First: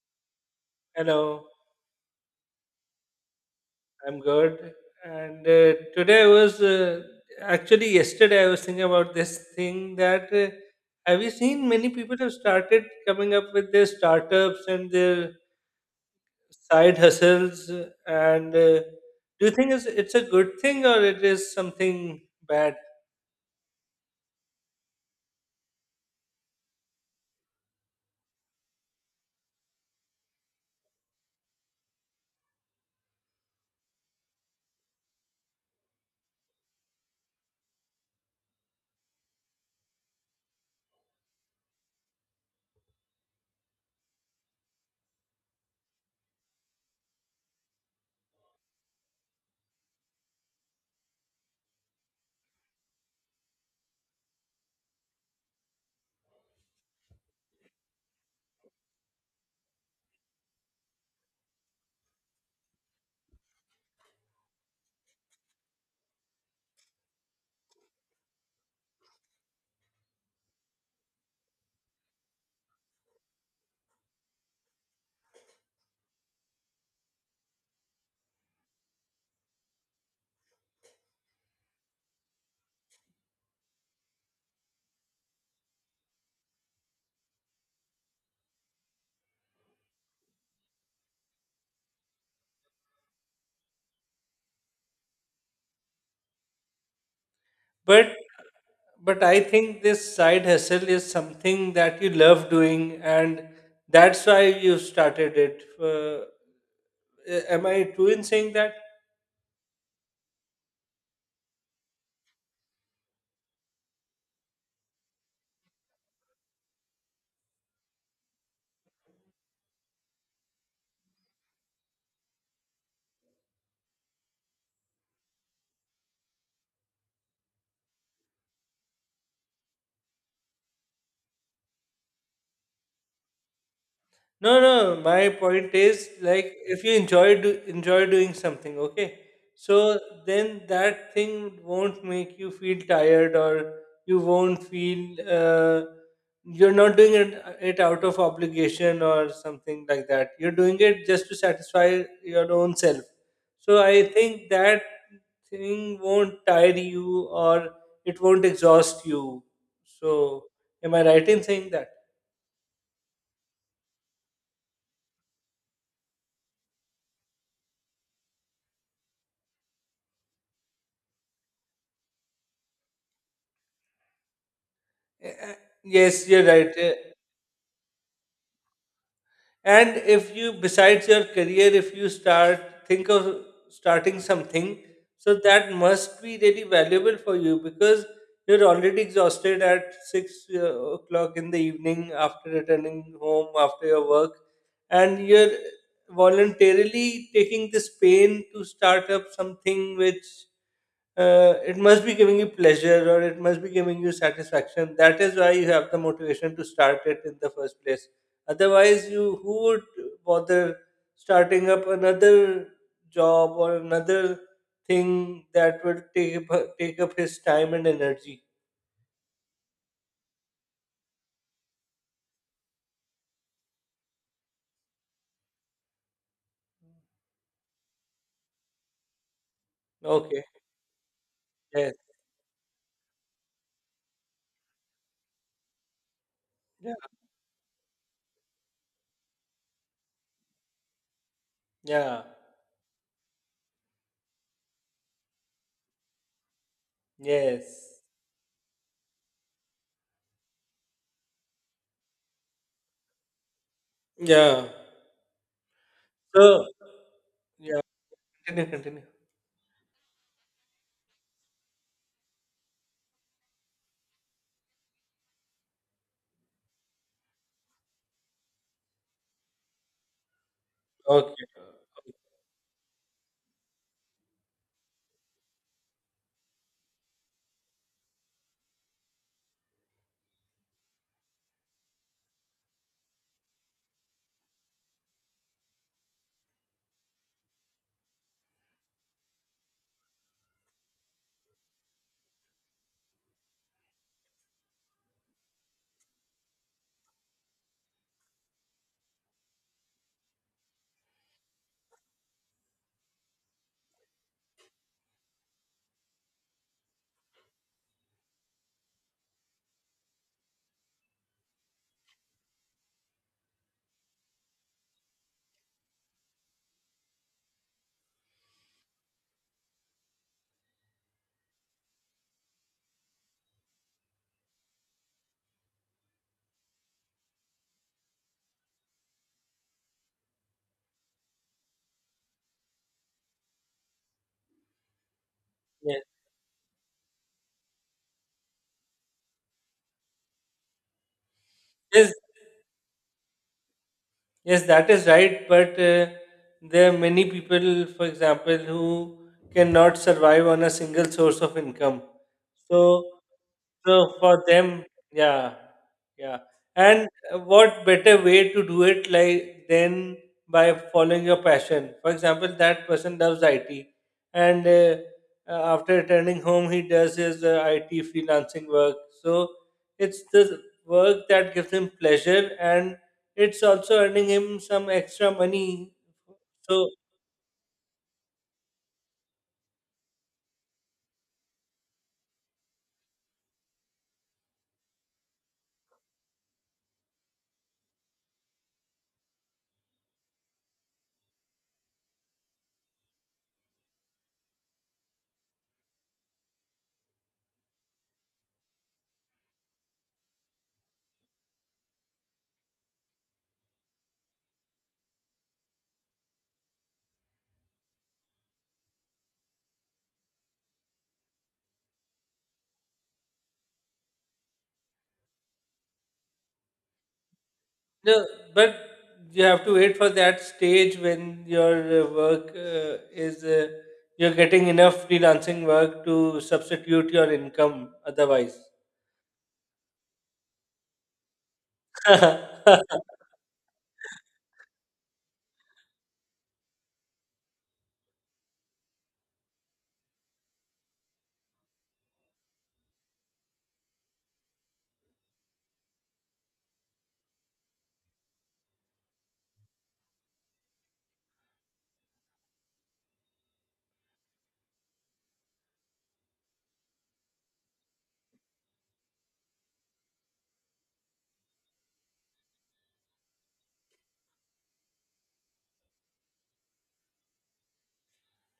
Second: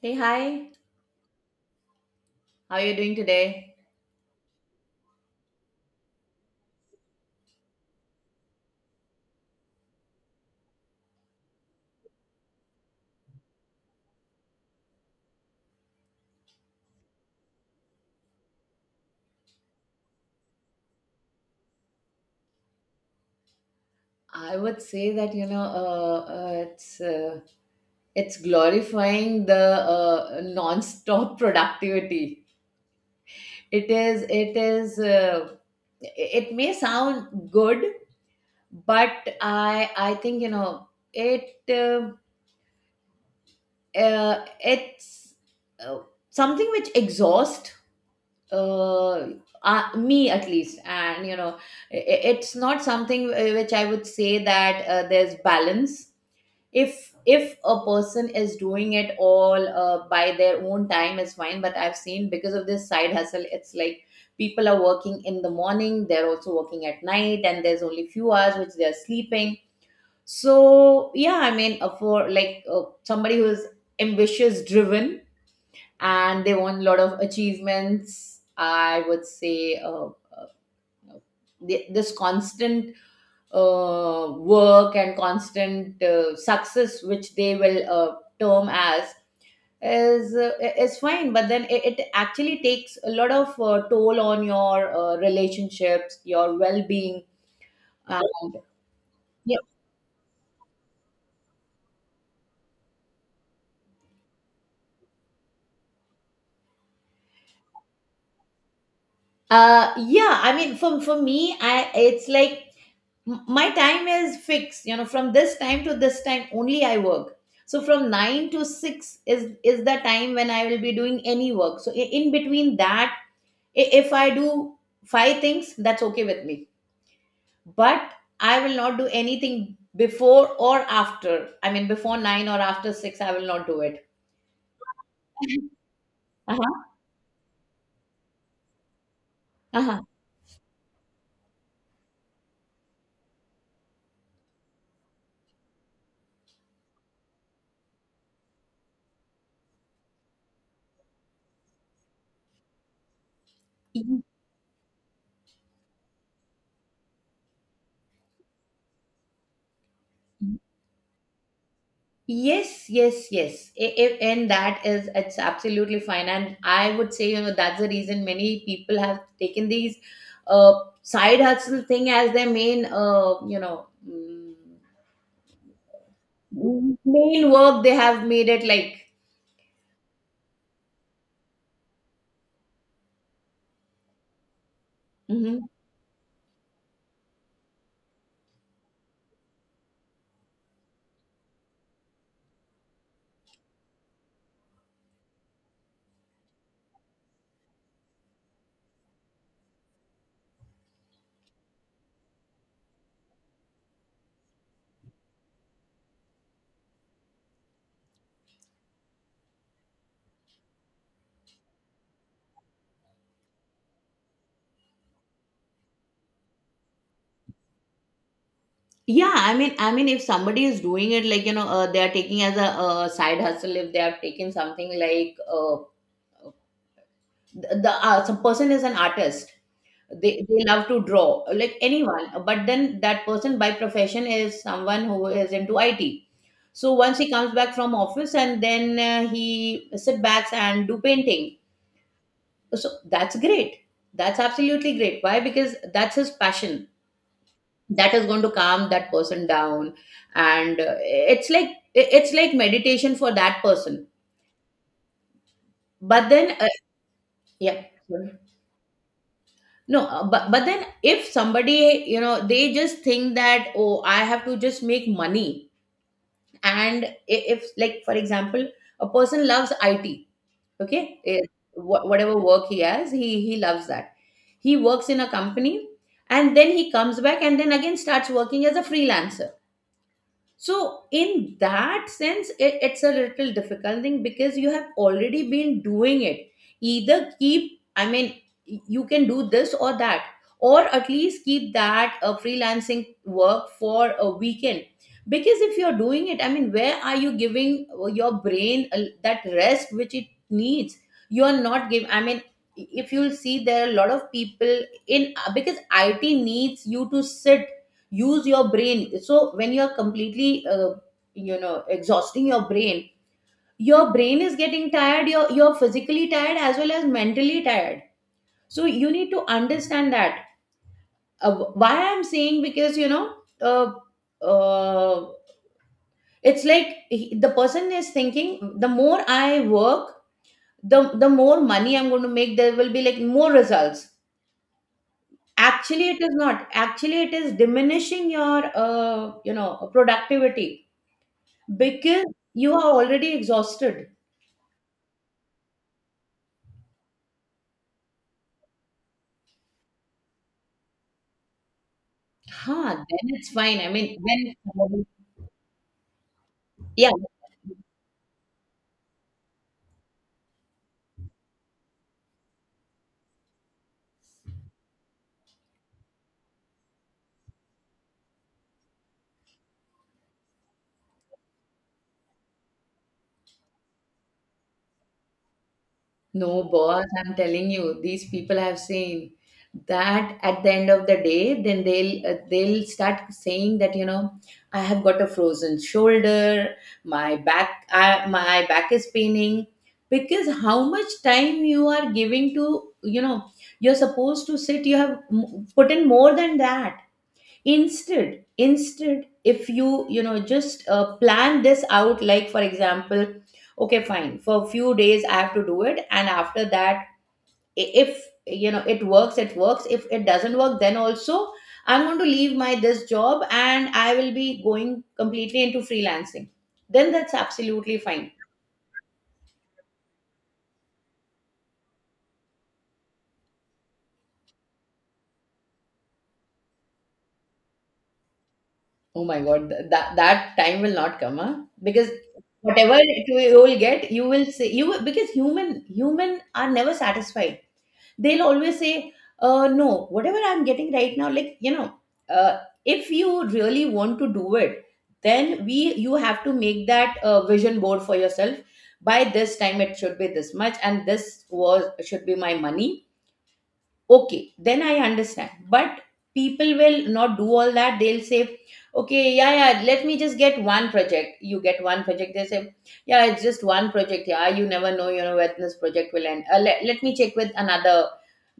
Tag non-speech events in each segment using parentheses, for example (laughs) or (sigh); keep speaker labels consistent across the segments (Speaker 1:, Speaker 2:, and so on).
Speaker 1: Hey, hi.
Speaker 2: Hello,
Speaker 1: How are you doing today?
Speaker 2: I'm good. And today I was Actually, yesterday I was thinking about this thing that, have you seen many people have started coming up with their startups and their side hustles? And Do you think it's a good thing or it is something bad?
Speaker 1: I would say that you know it's glorifying the non-stop (laughs) productivity. It is it may sound good, but I think you know it's uh, something which exhausts uh, me at least, and you know it's not something which I would say that there's balance. If a person is doing it all by their own time is fine, but I've seen, because of this side hustle, it's like people are working in the morning, they're also working at night, and there's only few hours which they're sleeping. So yeah, I mean, for like, somebody who's ambitious, driven, and they want a lot of achievements, I would say this constant work and constant success, which they will term as, is uh, is fine. But then it actually takes a lot of toll on your relationships, your well being,
Speaker 2: But
Speaker 1: and
Speaker 2: but I
Speaker 1: yeah,
Speaker 2: think this side hustle is something that you love doing, and that's why you started it. Am I true in saying that?
Speaker 1: yeah. I mean, for me, I it's like my time is fixed. You know, from this time to this time only I work. So from 9 to 6 is the time when I will be doing any work. So in between that, if I do 5 things, that's okay with me. But I will not do anything before or after. I mean, before 9 or after 6, I will not do it.
Speaker 2: No, no. My point is like if
Speaker 1: Uh-huh.
Speaker 2: you enjoy doing something, okay. So
Speaker 1: Uh-huh.
Speaker 2: then that thing won't make you feel tired, or you won't feel you're not doing it out of obligation or something like that. You're doing it just to satisfy your own self. So
Speaker 1: Y-
Speaker 2: I
Speaker 1: y-
Speaker 2: think that thing won't tire you or it won't exhaust you. So am I right in saying that?
Speaker 1: yes, yes, yes. If and that is, it's absolutely fine, and I would say, you know, that's the reason many people have taken these uh, side hustle thing as their main, you know mm,
Speaker 2: Eh, eh, Yes, you're right.
Speaker 1: main work. They have made it like,
Speaker 2: And if you, besides your career, if you start, think of starting something, so
Speaker 1: mhm.
Speaker 2: that must be really valuable for you because you're already exhausted at six o'clock in the evening after returning home after your work, and you're voluntarily taking this pain to start up something which, it must be giving you pleasure or it must be giving you satisfaction. That is why you have the motivation to start it in the first place. Otherwise, you who would bother starting up another job or another thing that will take up his time and energy?
Speaker 1: Yeah, I mean, if somebody is doing it, like, you know, they are taking as a side hustle. If they have taken something like, the some person is an artist,
Speaker 2: Okay.
Speaker 1: they love to draw, like
Speaker 2: Yes.
Speaker 1: anyone. But then that person by profession is someone who is into IT. So
Speaker 2: Yeah.
Speaker 1: once he comes back from office and then he sit back and do painting.
Speaker 2: Yeah.
Speaker 1: So that's great. That's absolutely great. Why? Because that's his passion
Speaker 2: Yes.
Speaker 1: that is going to calm that person down, and it's like, it's like meditation for that person,
Speaker 2: Yeah.
Speaker 1: but then
Speaker 2: So yeah.
Speaker 1: yeah.
Speaker 2: Continue. Continue.
Speaker 1: No, but but then if somebody, you know, they just think that, oh, I have to just make money, and i- if, like, for example, a person loves it, okay. Eh,
Speaker 2: Okay.
Speaker 1: whatever work he has, he loves that. He works in a company, and then he comes back, and then again starts working as a freelancer. So, in that sense, it's a little difficult thing because you have already been doing it. Either keep, I mean, you can do this or that, or at least keep that freelancing work for a weekend. Because if you're doing it, I mean, where are you giving your brain that rest which it needs? You're not giving, I mean, if you'll see, there are a lot of people in because IT needs you to sit, use your brain, so when you're completely exhausting your brain, your brain is getting tired, you're physically tired as well as mentally tired. So you need to understand that, why I'm saying, because, you know, uh, uh, it's like, the person is thinking, the more I work, the more money I'm going to make, there will be like more results.
Speaker 2: Yes.
Speaker 1: Actually, it is not, actually it is diminishing your, you know, productivity,
Speaker 2: Yes.
Speaker 1: because you are already exhausted.
Speaker 2: Yes, that is right. But there are many people, for example, who cannot survive on a single source of income.
Speaker 1: Huh,
Speaker 2: So,
Speaker 1: then it's fine. I
Speaker 2: so
Speaker 1: mean,
Speaker 2: for
Speaker 1: when
Speaker 2: them,
Speaker 1: somebody,
Speaker 2: yeah, yeah. And
Speaker 1: yeah,
Speaker 2: what better way to do it like than by following your passion? For example, that person loves IT, and after returning home, he does his IT freelancing work. So it's the work that gives him pleasure and it's also earning him some extra money.
Speaker 1: no
Speaker 2: So,
Speaker 1: boss, I'm telling you, these people have seen that at the end of the day, then they'll start saying that, you know, I have got a frozen shoulder, my back, I, my back is paining, because how much time you are giving to, you know, you're supposed to sit, you have put in more than that. Instead, if you, you know, just plan this out, like, for example, okay, fine, for a few days I have to do it, and after that, if, you know, it works, it works. If it doesn't work, then also I'm going to leave my this job and I will be going completely into freelancing, then that's absolutely
Speaker 2: no,
Speaker 1: fine.
Speaker 2: but you have to wait for that stage when your work is you're getting enough freelancing work to substitute your income otherwise.
Speaker 1: Oh my god, that that time will not come, huh? Because
Speaker 2: (laughs)
Speaker 1: whatever it will, you will get, you will say, you will, because human are never satisfied. They'll always say, no, whatever I'm getting right now, like, you know, uh if you really want to do it, then we you have to make that vision board for yourself, by this time it should be this much and this was, should be my money, okay, then I understand. But people will not do all that. They'll say, okay, yeah, yeah, let me just get one project. You get one project, they say, yeah, it's just one project. Yeah, you never know, you know, when this project will end. Let me check with another.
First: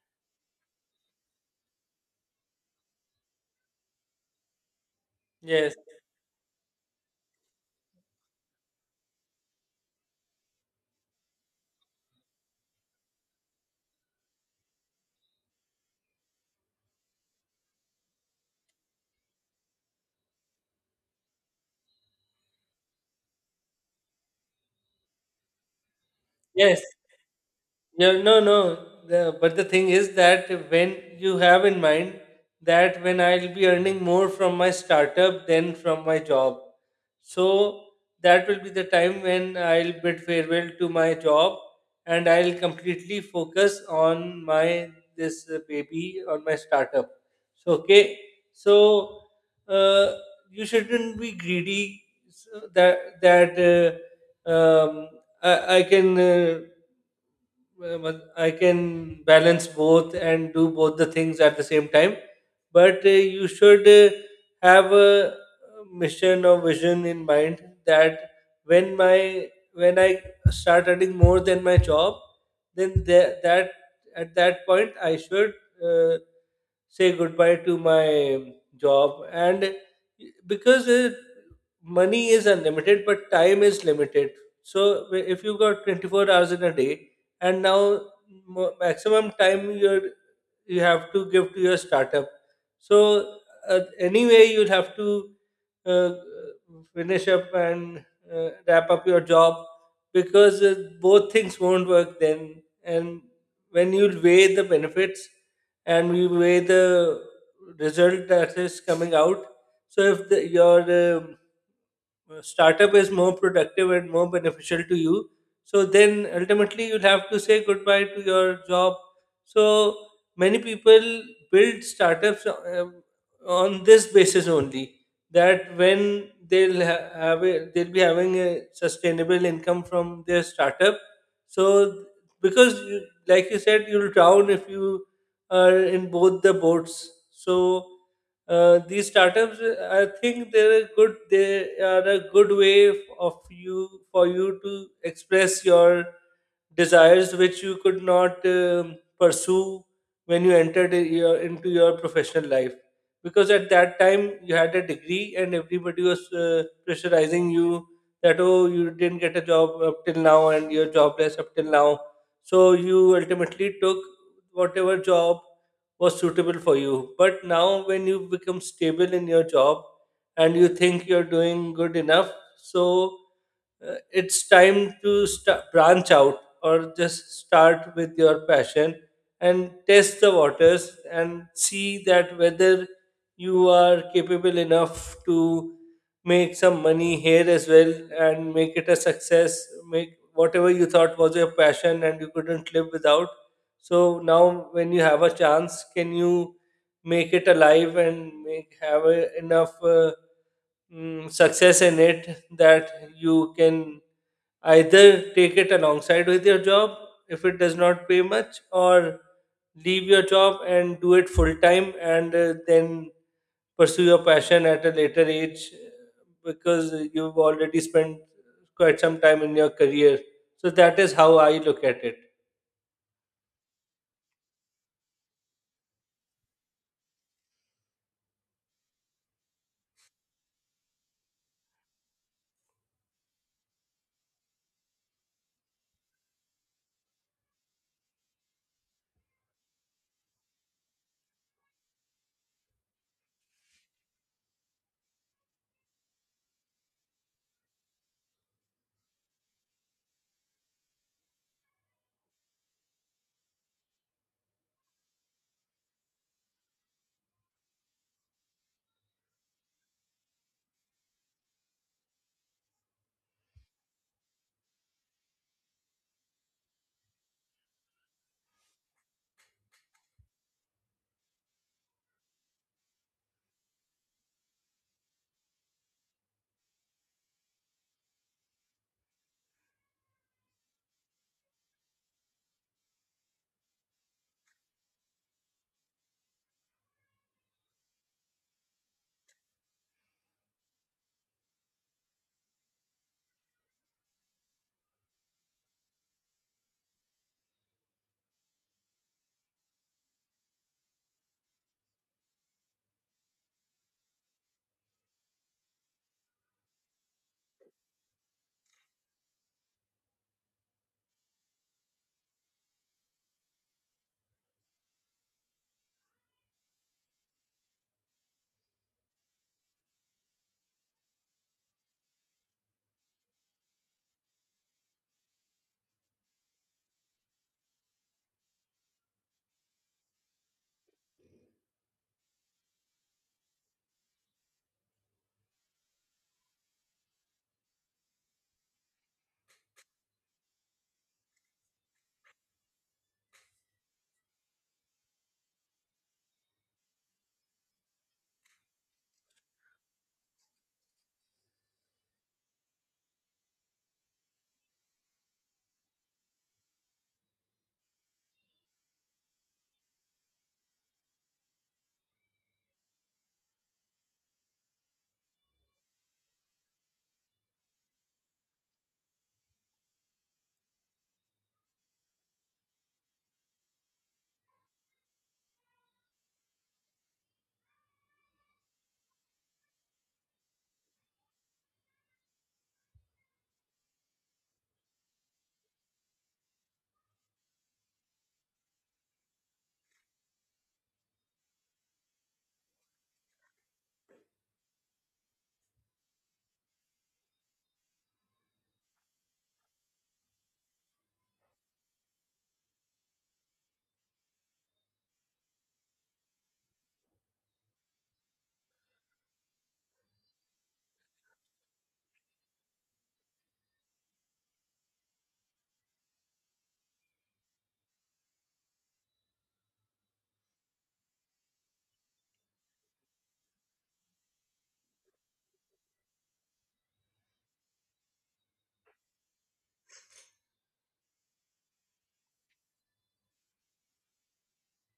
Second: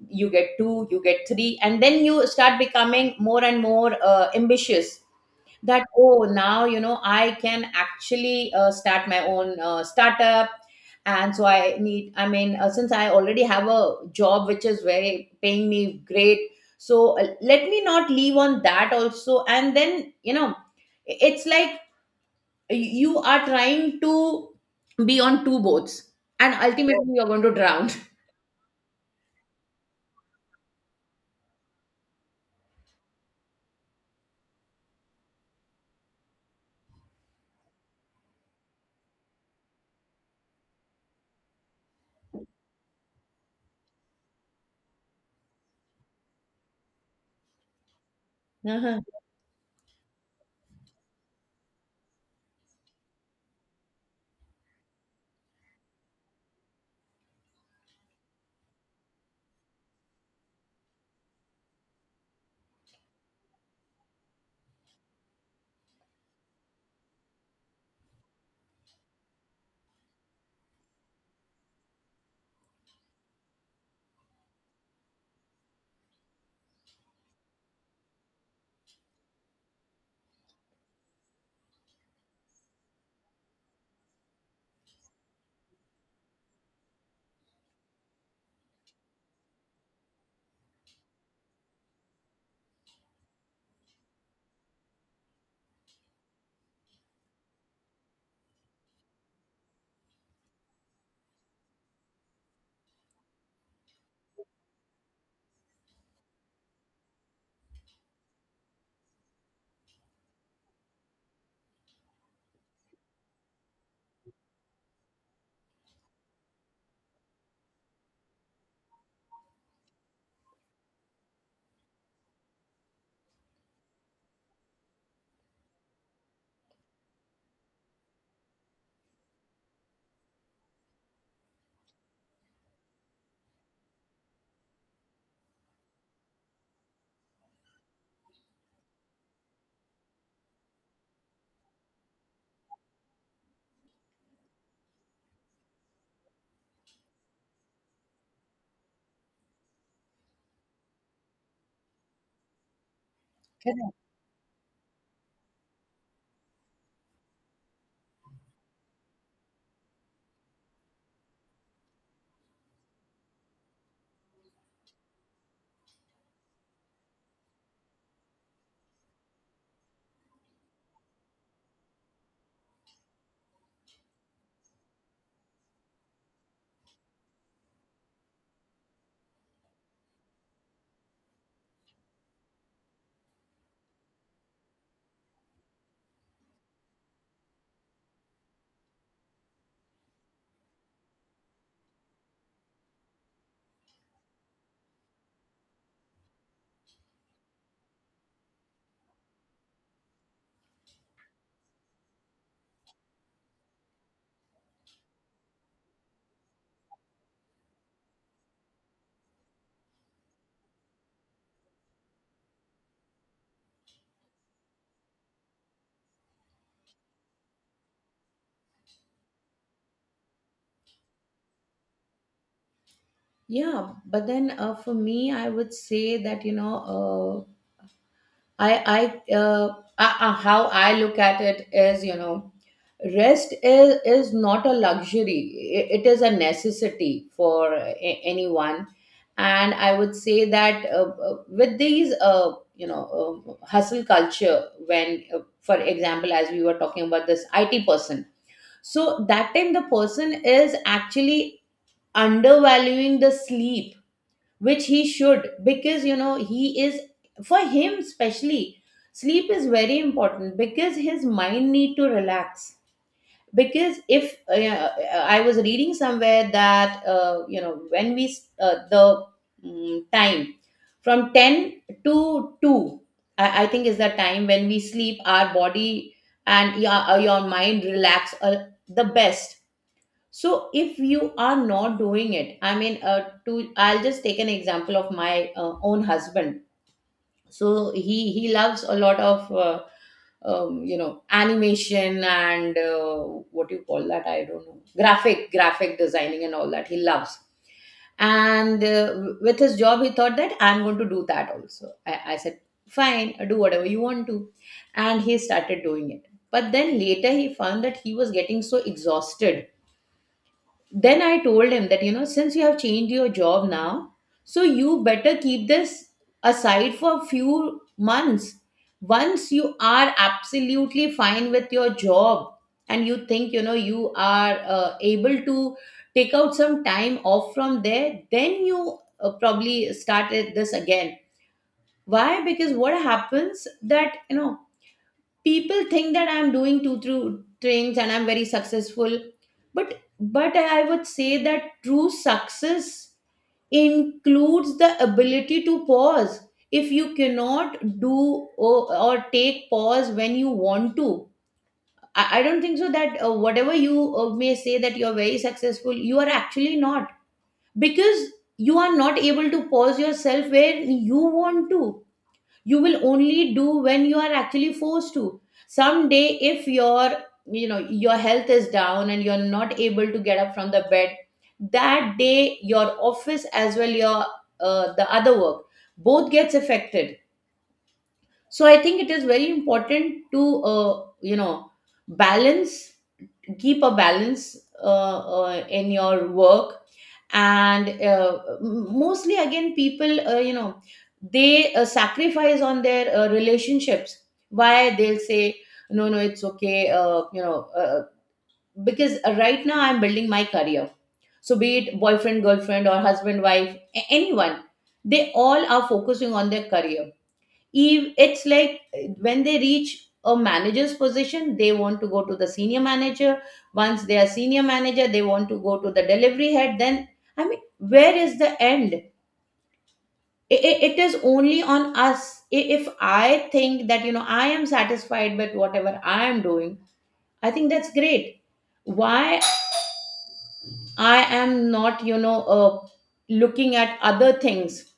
Speaker 1: You get two, you get three, and then you start becoming more and more ambitious,
Speaker 2: yes,
Speaker 1: that oh, now, you know, I can actually start my own startup, and so I need, I mean, since I already have a job which is very paying me great, so let me not leave on that also. And then, you know, it's like you are trying to be on two boats and
Speaker 2: yes,
Speaker 1: ultimately you're going to drown. (laughs)
Speaker 2: Yeah, no, no. But the thing is that when you have in mind that when I'll be earning more from my startup than from my job, so that will be the time when I'll bid farewell to my job and I'll completely focus on my this baby, on my startup. So okay,
Speaker 1: Uh-huh.
Speaker 2: so uh, you shouldn't be greedy. So that that uh, um, I can. But I can balance both and do both the things at the same time. But you should have a mission or vision in mind that when my when I start earning more than my job, then tha- that at that point I should uh, say goodbye to my job. And because money is unlimited but time is limited, so if you got 24 hours in a day and now maximum time you're you have to give to your startup. So anyway, you'll have to uh, finish up and wrap up your job because both things won't work then. And when you weigh the benefits and you weigh the result that is coming out, so if your startup is more productive and more beneficial to you, so then ultimately you'll have to say goodbye to your job. So many people build startups on this basis only, that when they'll be having a sustainable income from their startup. So because you, like you said, you'll drown if you are in both the boats. So these startups, I think they are a good way of you for you to express your desires, which you could not pursue when you entered I- your, into your professional life, because at that time you had a degree and everybody was pressurizing you that, oh, you didn't get a job up till now and you're jobless up till now. So you ultimately took whatever job was suitable for you. But now, when you become stable in your job and you think you're doing good enough, so it's time to sta branch out or just start with your passion and test the waters and see that whether you are capable enough to make some money here as well and make it a success. Make whatever you thought was your passion and you couldn't live without, so now, when you have a chance, can you make it alive and make have enough, success in it that you can either take it alongside with your job if it does not pay much, or leave your job and do it full time, and then pursue your passion at a later age, because you've already spent quite some time in your career. So that is how I look at it.
Speaker 1: Yeah, but then for me, I would say that, you know, I how I look at it is, you know, rest is not a luxury. It is a necessity for anyone, and I would say that with these, you know, hustle culture. When, for example, as we were talking about this IT person, so that time the person is actually undervaluing the sleep which he should, because, you know, he is, for him especially, sleep is very important because his mind need to relax. Because if I was reading somewhere that, you know, when we, the time from 10 to 2, I think is the time when we sleep, our body and your mind relax the best. So if you are not doing it, I mean, to, I'll just take an example of my own husband. So he loves a lot of you know, animation and what do you call that, I don't know, graphic designing and all that, he loves. And with his job, he thought that I'm going to do that also. I said, fine, do whatever you want to. And he started doing it, but then later he found that he was getting so exhausted. Then I told him that, you know, since you have changed your job now, so you better keep this aside for a few months. Once you are absolutely fine with your job, and you think, you know, you are able to take out some time off from there, then you probably start this again. Why? Because what happens that, you know, people think that I'm doing two through things and I'm very successful, but but I would say that true success includes the ability to pause. If you cannot do, or take pause when you want to, I don't think so that whatever you may say that you're very successful, you are actually not, because you are not able to pause yourself where you want to. You will only do when you are actually forced to. Someday if your, you know, your health is down, and you're not able to get up from the bed, that day your office as well your the other work, both gets affected. So I think it is very important to, you know, balance, keep a balance in your work. And mostly again, people, you know, they sacrifice on their relationships. Why? They'll say, no, no, it's okay, you know, because, right now I'm building my career. So be it boyfriend, girlfriend, or husband, wife, anyone, they all are focusing on their career. If it's like, when they reach a manager's position, they want to go to the senior manager. Once they are senior manager, they want to go to the delivery head. Then, I mean, where is the end? It is only on us. If I think that, you know, I am satisfied with whatever I am doing, I think that's great. Why I am not, you know, looking at other things.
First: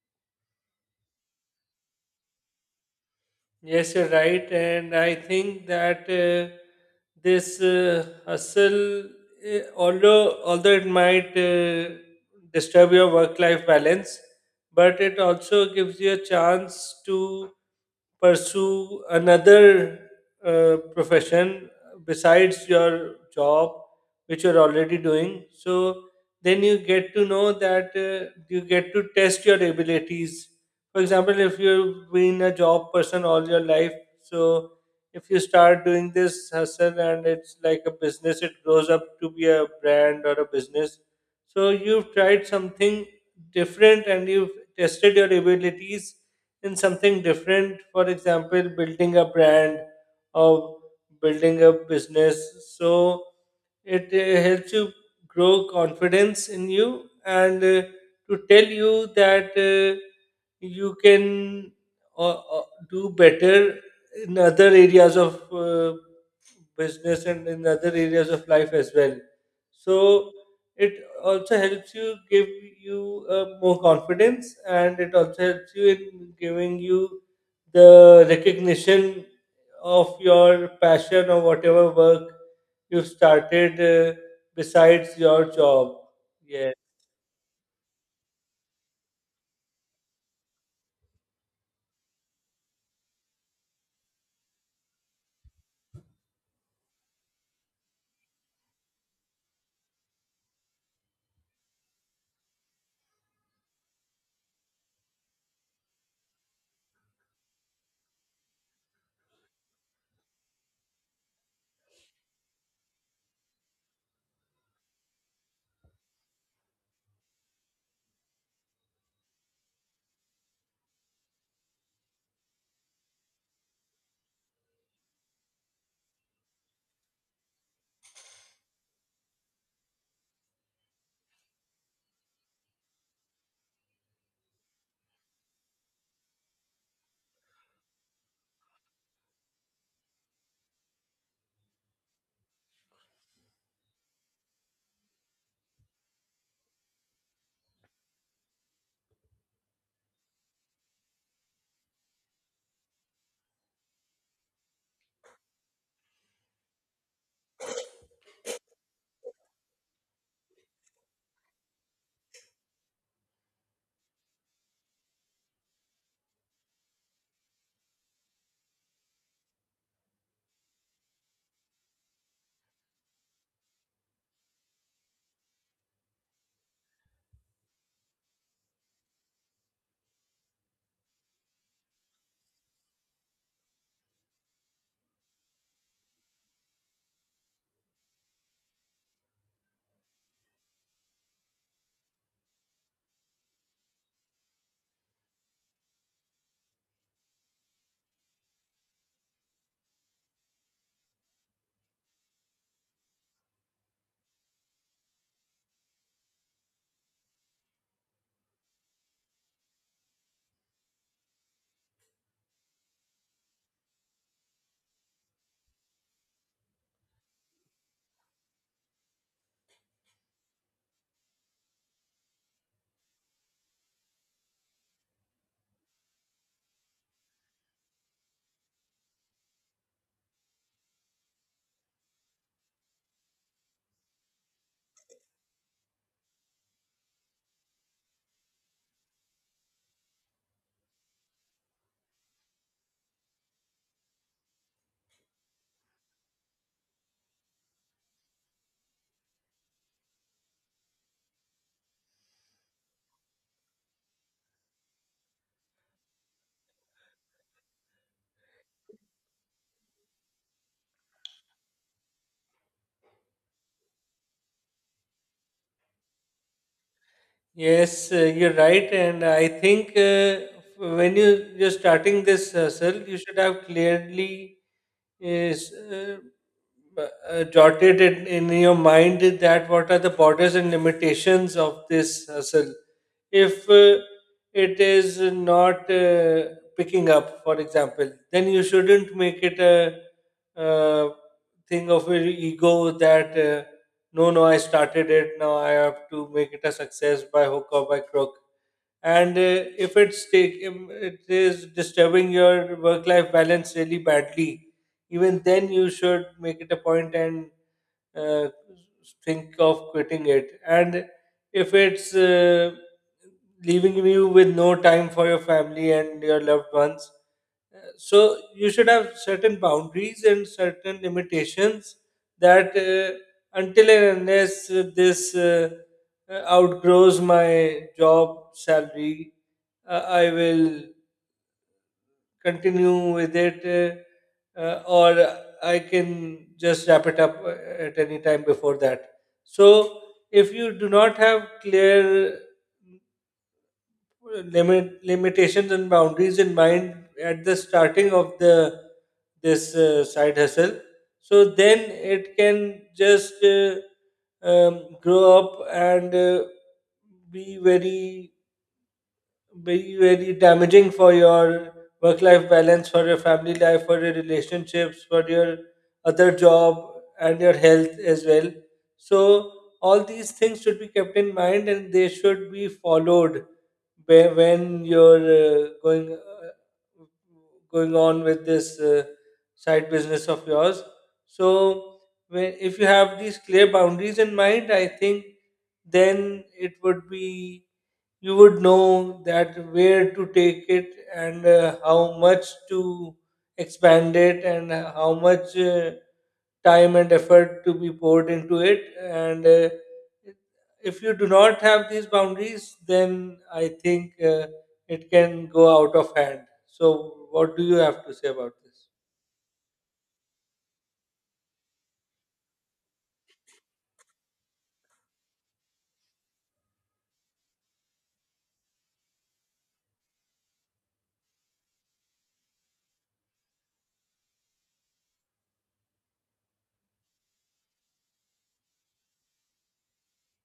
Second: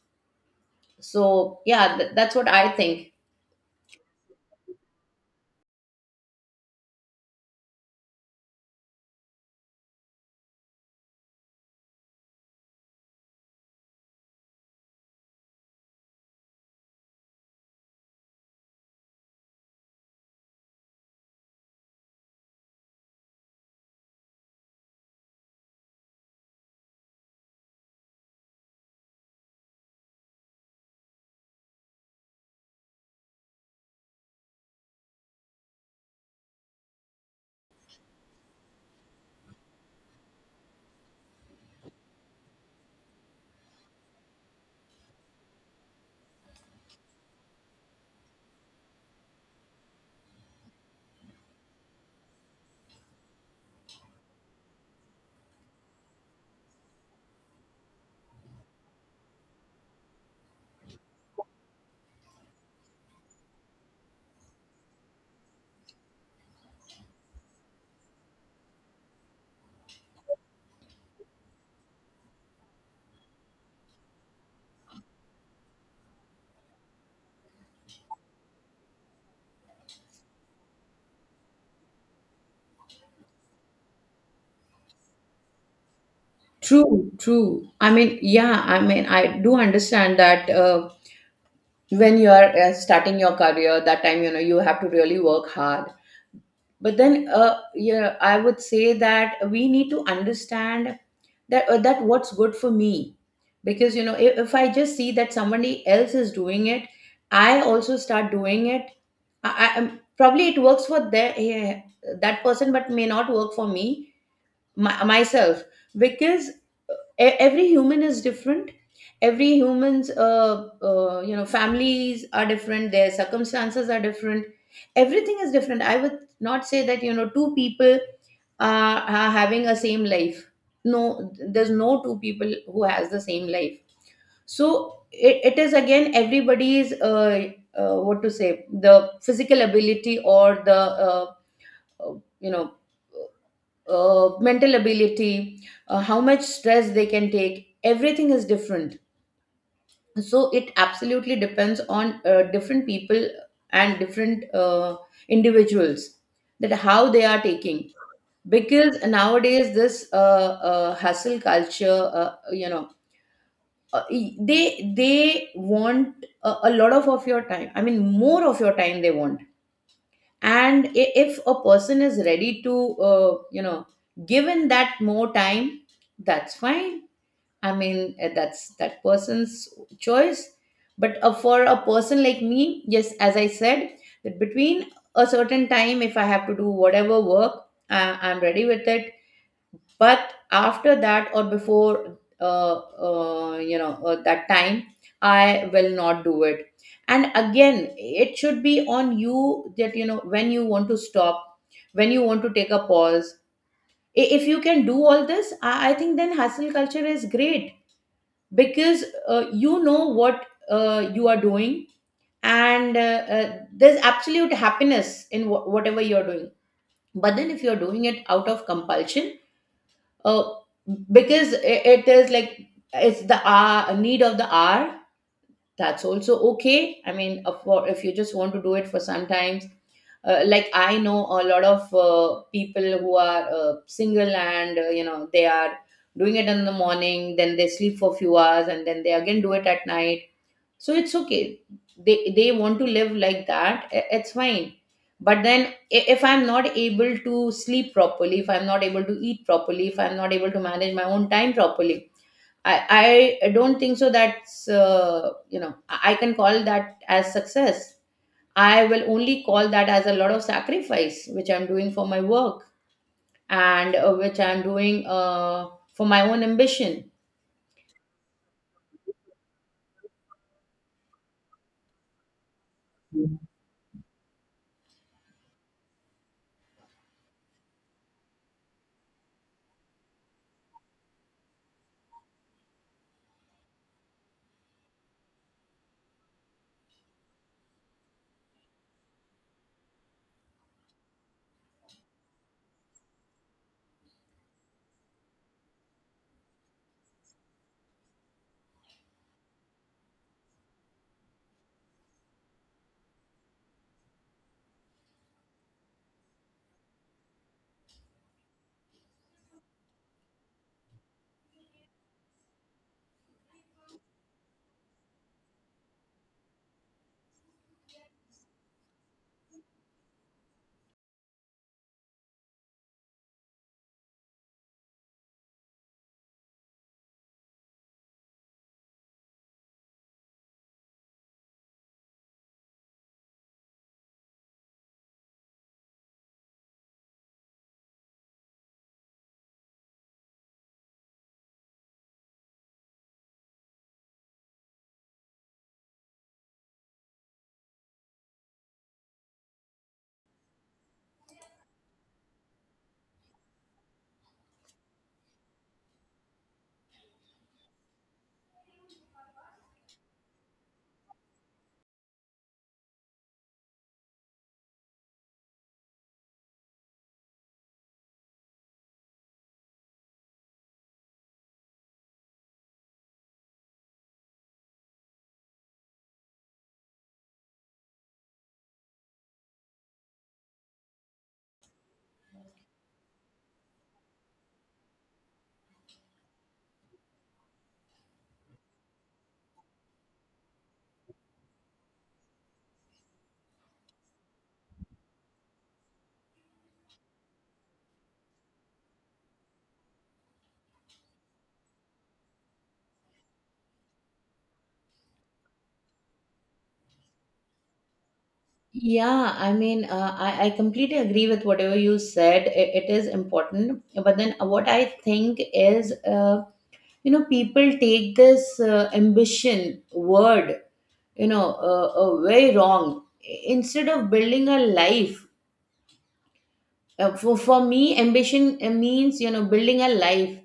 Speaker 1: So, yeah, that's what I think.
Speaker 2: Yes, you're right, and I think that this hustle, although it might disturb your work-life balance, but it also gives you a chance to pursue another profession besides your job, which you're already doing. So then you get to know that, you get to test your abilities. For example, if you've been a job person all your life, so if you start doing this hustle and it's like a business, it grows up to be a brand or a business, so you've tried something different and you've tested your abilities in something different, for example building a brand or building a business. So it helps you grow confidence in you, and to tell you that you can uh, uh, do better in other areas of business and in other areas of life as well. So it also helps you give you more confidence, and it also helps you in giving you the recognition of your passion or whatever work you've started besides your job. Yeah.
Speaker 1: True, true. I mean, yeah, I mean, I do understand that when you are starting your career, that time, you know, you have to really work hard. But then, yeah, I would say that we need to understand that what's good for me, because you know, if I just see that somebody else is doing it, I also start doing it. Probably it works for their, that person, but may not work for me, myself, because every human is different. Every human's, you know, families are different, their circumstances are different, everything is different. I would not say that, you know, two people are having a same life. No, there's no two people who has the same life. So it is again everybody's, what to say, the physical ability or the uh, you know, mental ability, how much stress they can take. Everything is different. So it absolutely depends on different people and different individuals, that how they are taking. Because nowadays this hustle culture, you know, they want a lot of your time. I mean, more of your time they want. And if a person is ready to, you know, given that more time, that's fine. I mean, that's that person's choice. But for a person like me, yes, as I said, that between a certain time, if I have to do whatever work, I'm ready with it. But after that or before, you know, that time, I will not do it. And again, it should be on you, that you know when you want to stop, when you want to take a pause. If you can do all this, I think then hustle culture is great, because you know what you are doing, and uh, there's absolute happiness in whatever you're doing. But then if you're doing it out of compulsion, uh, because it is like, it's the need of the hour. That's also okay. I mean, for, if you just want to do it for sometimes, like I know a lot of people who are single, and you know, they are doing it in the morning, then they sleep for few hours, and then they again do it at night. So it's okay, they want to live like that. It's fine. But then, if I'm not able to sleep properly, if I'm not able to eat properly, if I'm not able to manage my own time properly, I don't think so that's, you know, I can call that as success. I will only call that as a lot of sacrifice which I'm doing for my work, and which I'm doing for my own ambition.
Speaker 2: Yes, you're right. And I think when you're starting this hustle, you should have clearly is, uh, jotted it in your mind that what are the borders and limitations of this hustle. If it is not picking up, for example, then you shouldn't make it a uh thing of your ego that, no, no, I started it, now I have to make it a success by hook or by crook. And if it is disturbing your work life balance really badly, even then you should make it a point and uh, think of quitting it. And if it's leaving you with no time for your family and your loved ones, so you should have certain boundaries and certain limitations, that until and unless this outgrows my job salary, I will continue with it, or I can just wrap it up at any time before that. So if you do not have clear limitations and boundaries in mind at the starting of the this side hustle, so then it can just grow up and be very be very damaging for your work life balance, for your family life, for your relationships, for your other job, and your health as well. So, all these things should be kept in mind and they should be followed when you're going on with this side business of yours. So, if you have these clear boundaries in mind, I think then it would be you would know that where to take it, and how much to expand it, and how much time and effort to be poured into it. And if you do not have these boundaries, then I think it can go out of hand. So what do you have to say about this?
Speaker 1: Yeah, I mean, I completely agree with whatever you said. It is important. But then what I think is, you know, people take this ambition word, you know, very wrong. Instead of building a life, for me, ambition means, you know, building a life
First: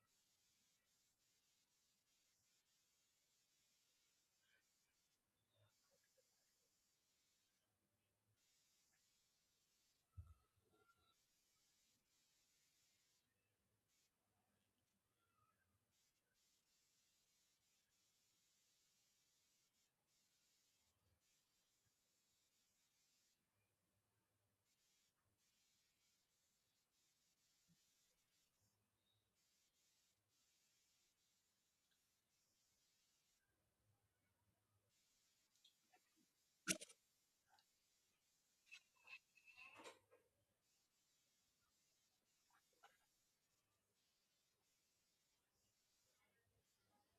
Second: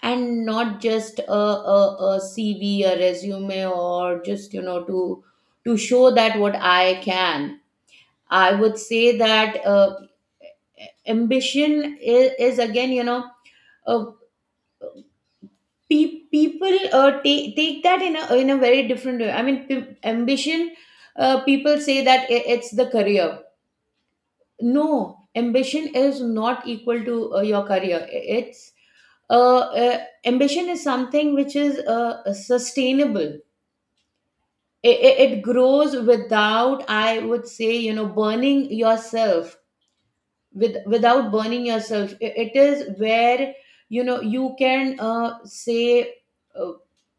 Speaker 1: and not just a CV, a resume, or just, you know, to show that what I can. I would say that. Ambition is again, you know, uh, people take that in a very different way. I mean, ambition, people say that it's the career. No, ambition is not equal to your career. It's uh, uh, ambition is something which is sustainable. It grows without, I would say, you know, burning yourself. With without burning yourself, it is where, you know, you can say, uh,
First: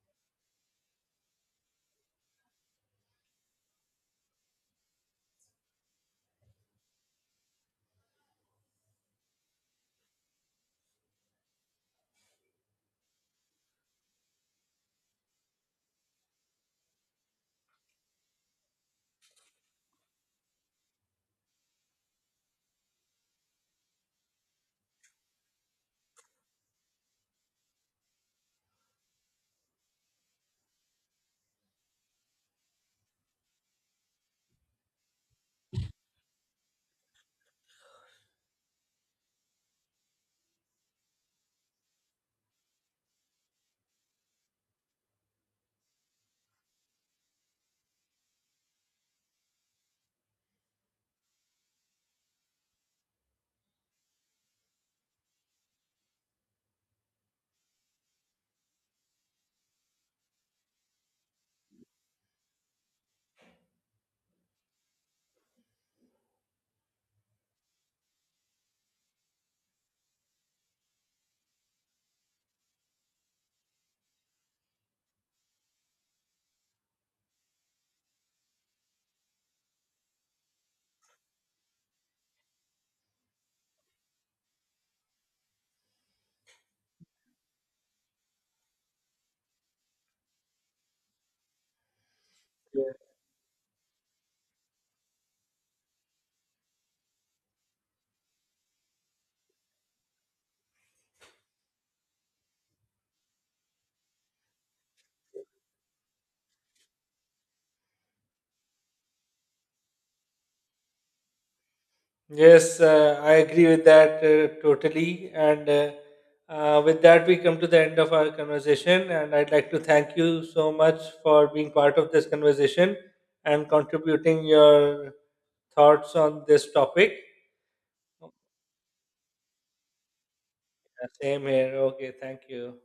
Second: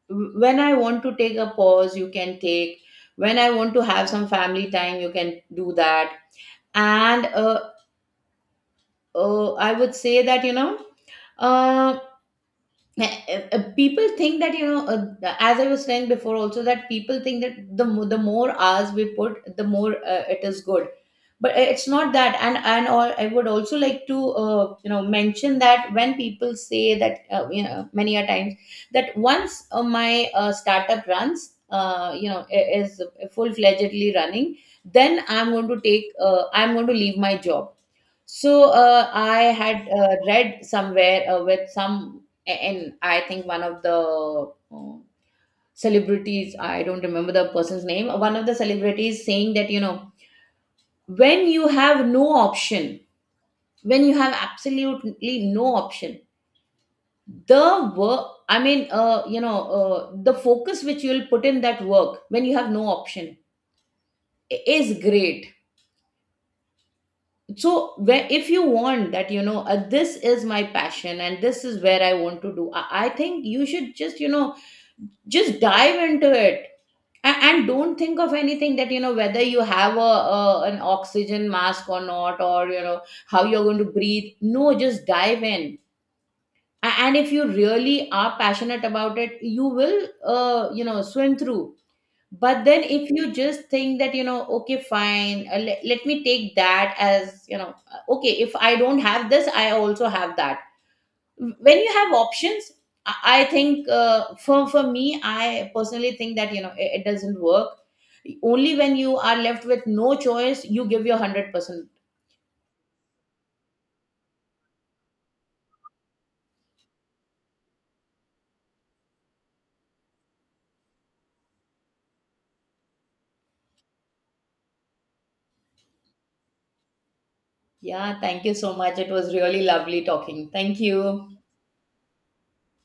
Speaker 1: when I want to take a pause, you can take. When I want to have some family time, you can do that. And I would say that, you know, um uh, people think that, you know, as I was saying before also, that people think that the more hours we put, the more it is good. But it's not that and all. I would also like to, you know, mention that, when people say that, you know, many a times, that once my startup runs, you know, is full fledgedly running, then I'm going to take I'm going to leave my job. So, I had read somewhere with some, and I think one of the celebrities, I don't remember the person's name, one of the celebrities saying that, you know, when you have no option, when you have absolutely no option, the work, I mean, you know, the focus which you'll put in that work when you have no option is great. So where, if you want that, you know, this is my passion and this is where I want to do, I think you should just, you know, just dive into it. And don't think of anything, that you know, whether you have a an oxygen mask or not, or you know, how you're going to breathe. No, just dive in. And if you really are passionate about it, you will you know, swim through. But then if you just think that, you know, okay, fine, let me take that as, you know, okay, if I don't have this, I also have that. When you have options, I think, for me, I personally think that, you know, it doesn't work. Only when you are left with no choice, you give your 100%.
Speaker 2: Yes, I agree with that totally. And with that, we come to the end of our conversation. And I'd like to thank you so much for being part of this conversation and contributing your thoughts on this topic.
Speaker 1: Yeah, thank you so much, it was really lovely talking. Thank
Speaker 2: Yeah,
Speaker 1: you.
Speaker 2: same here. Okay, thank you.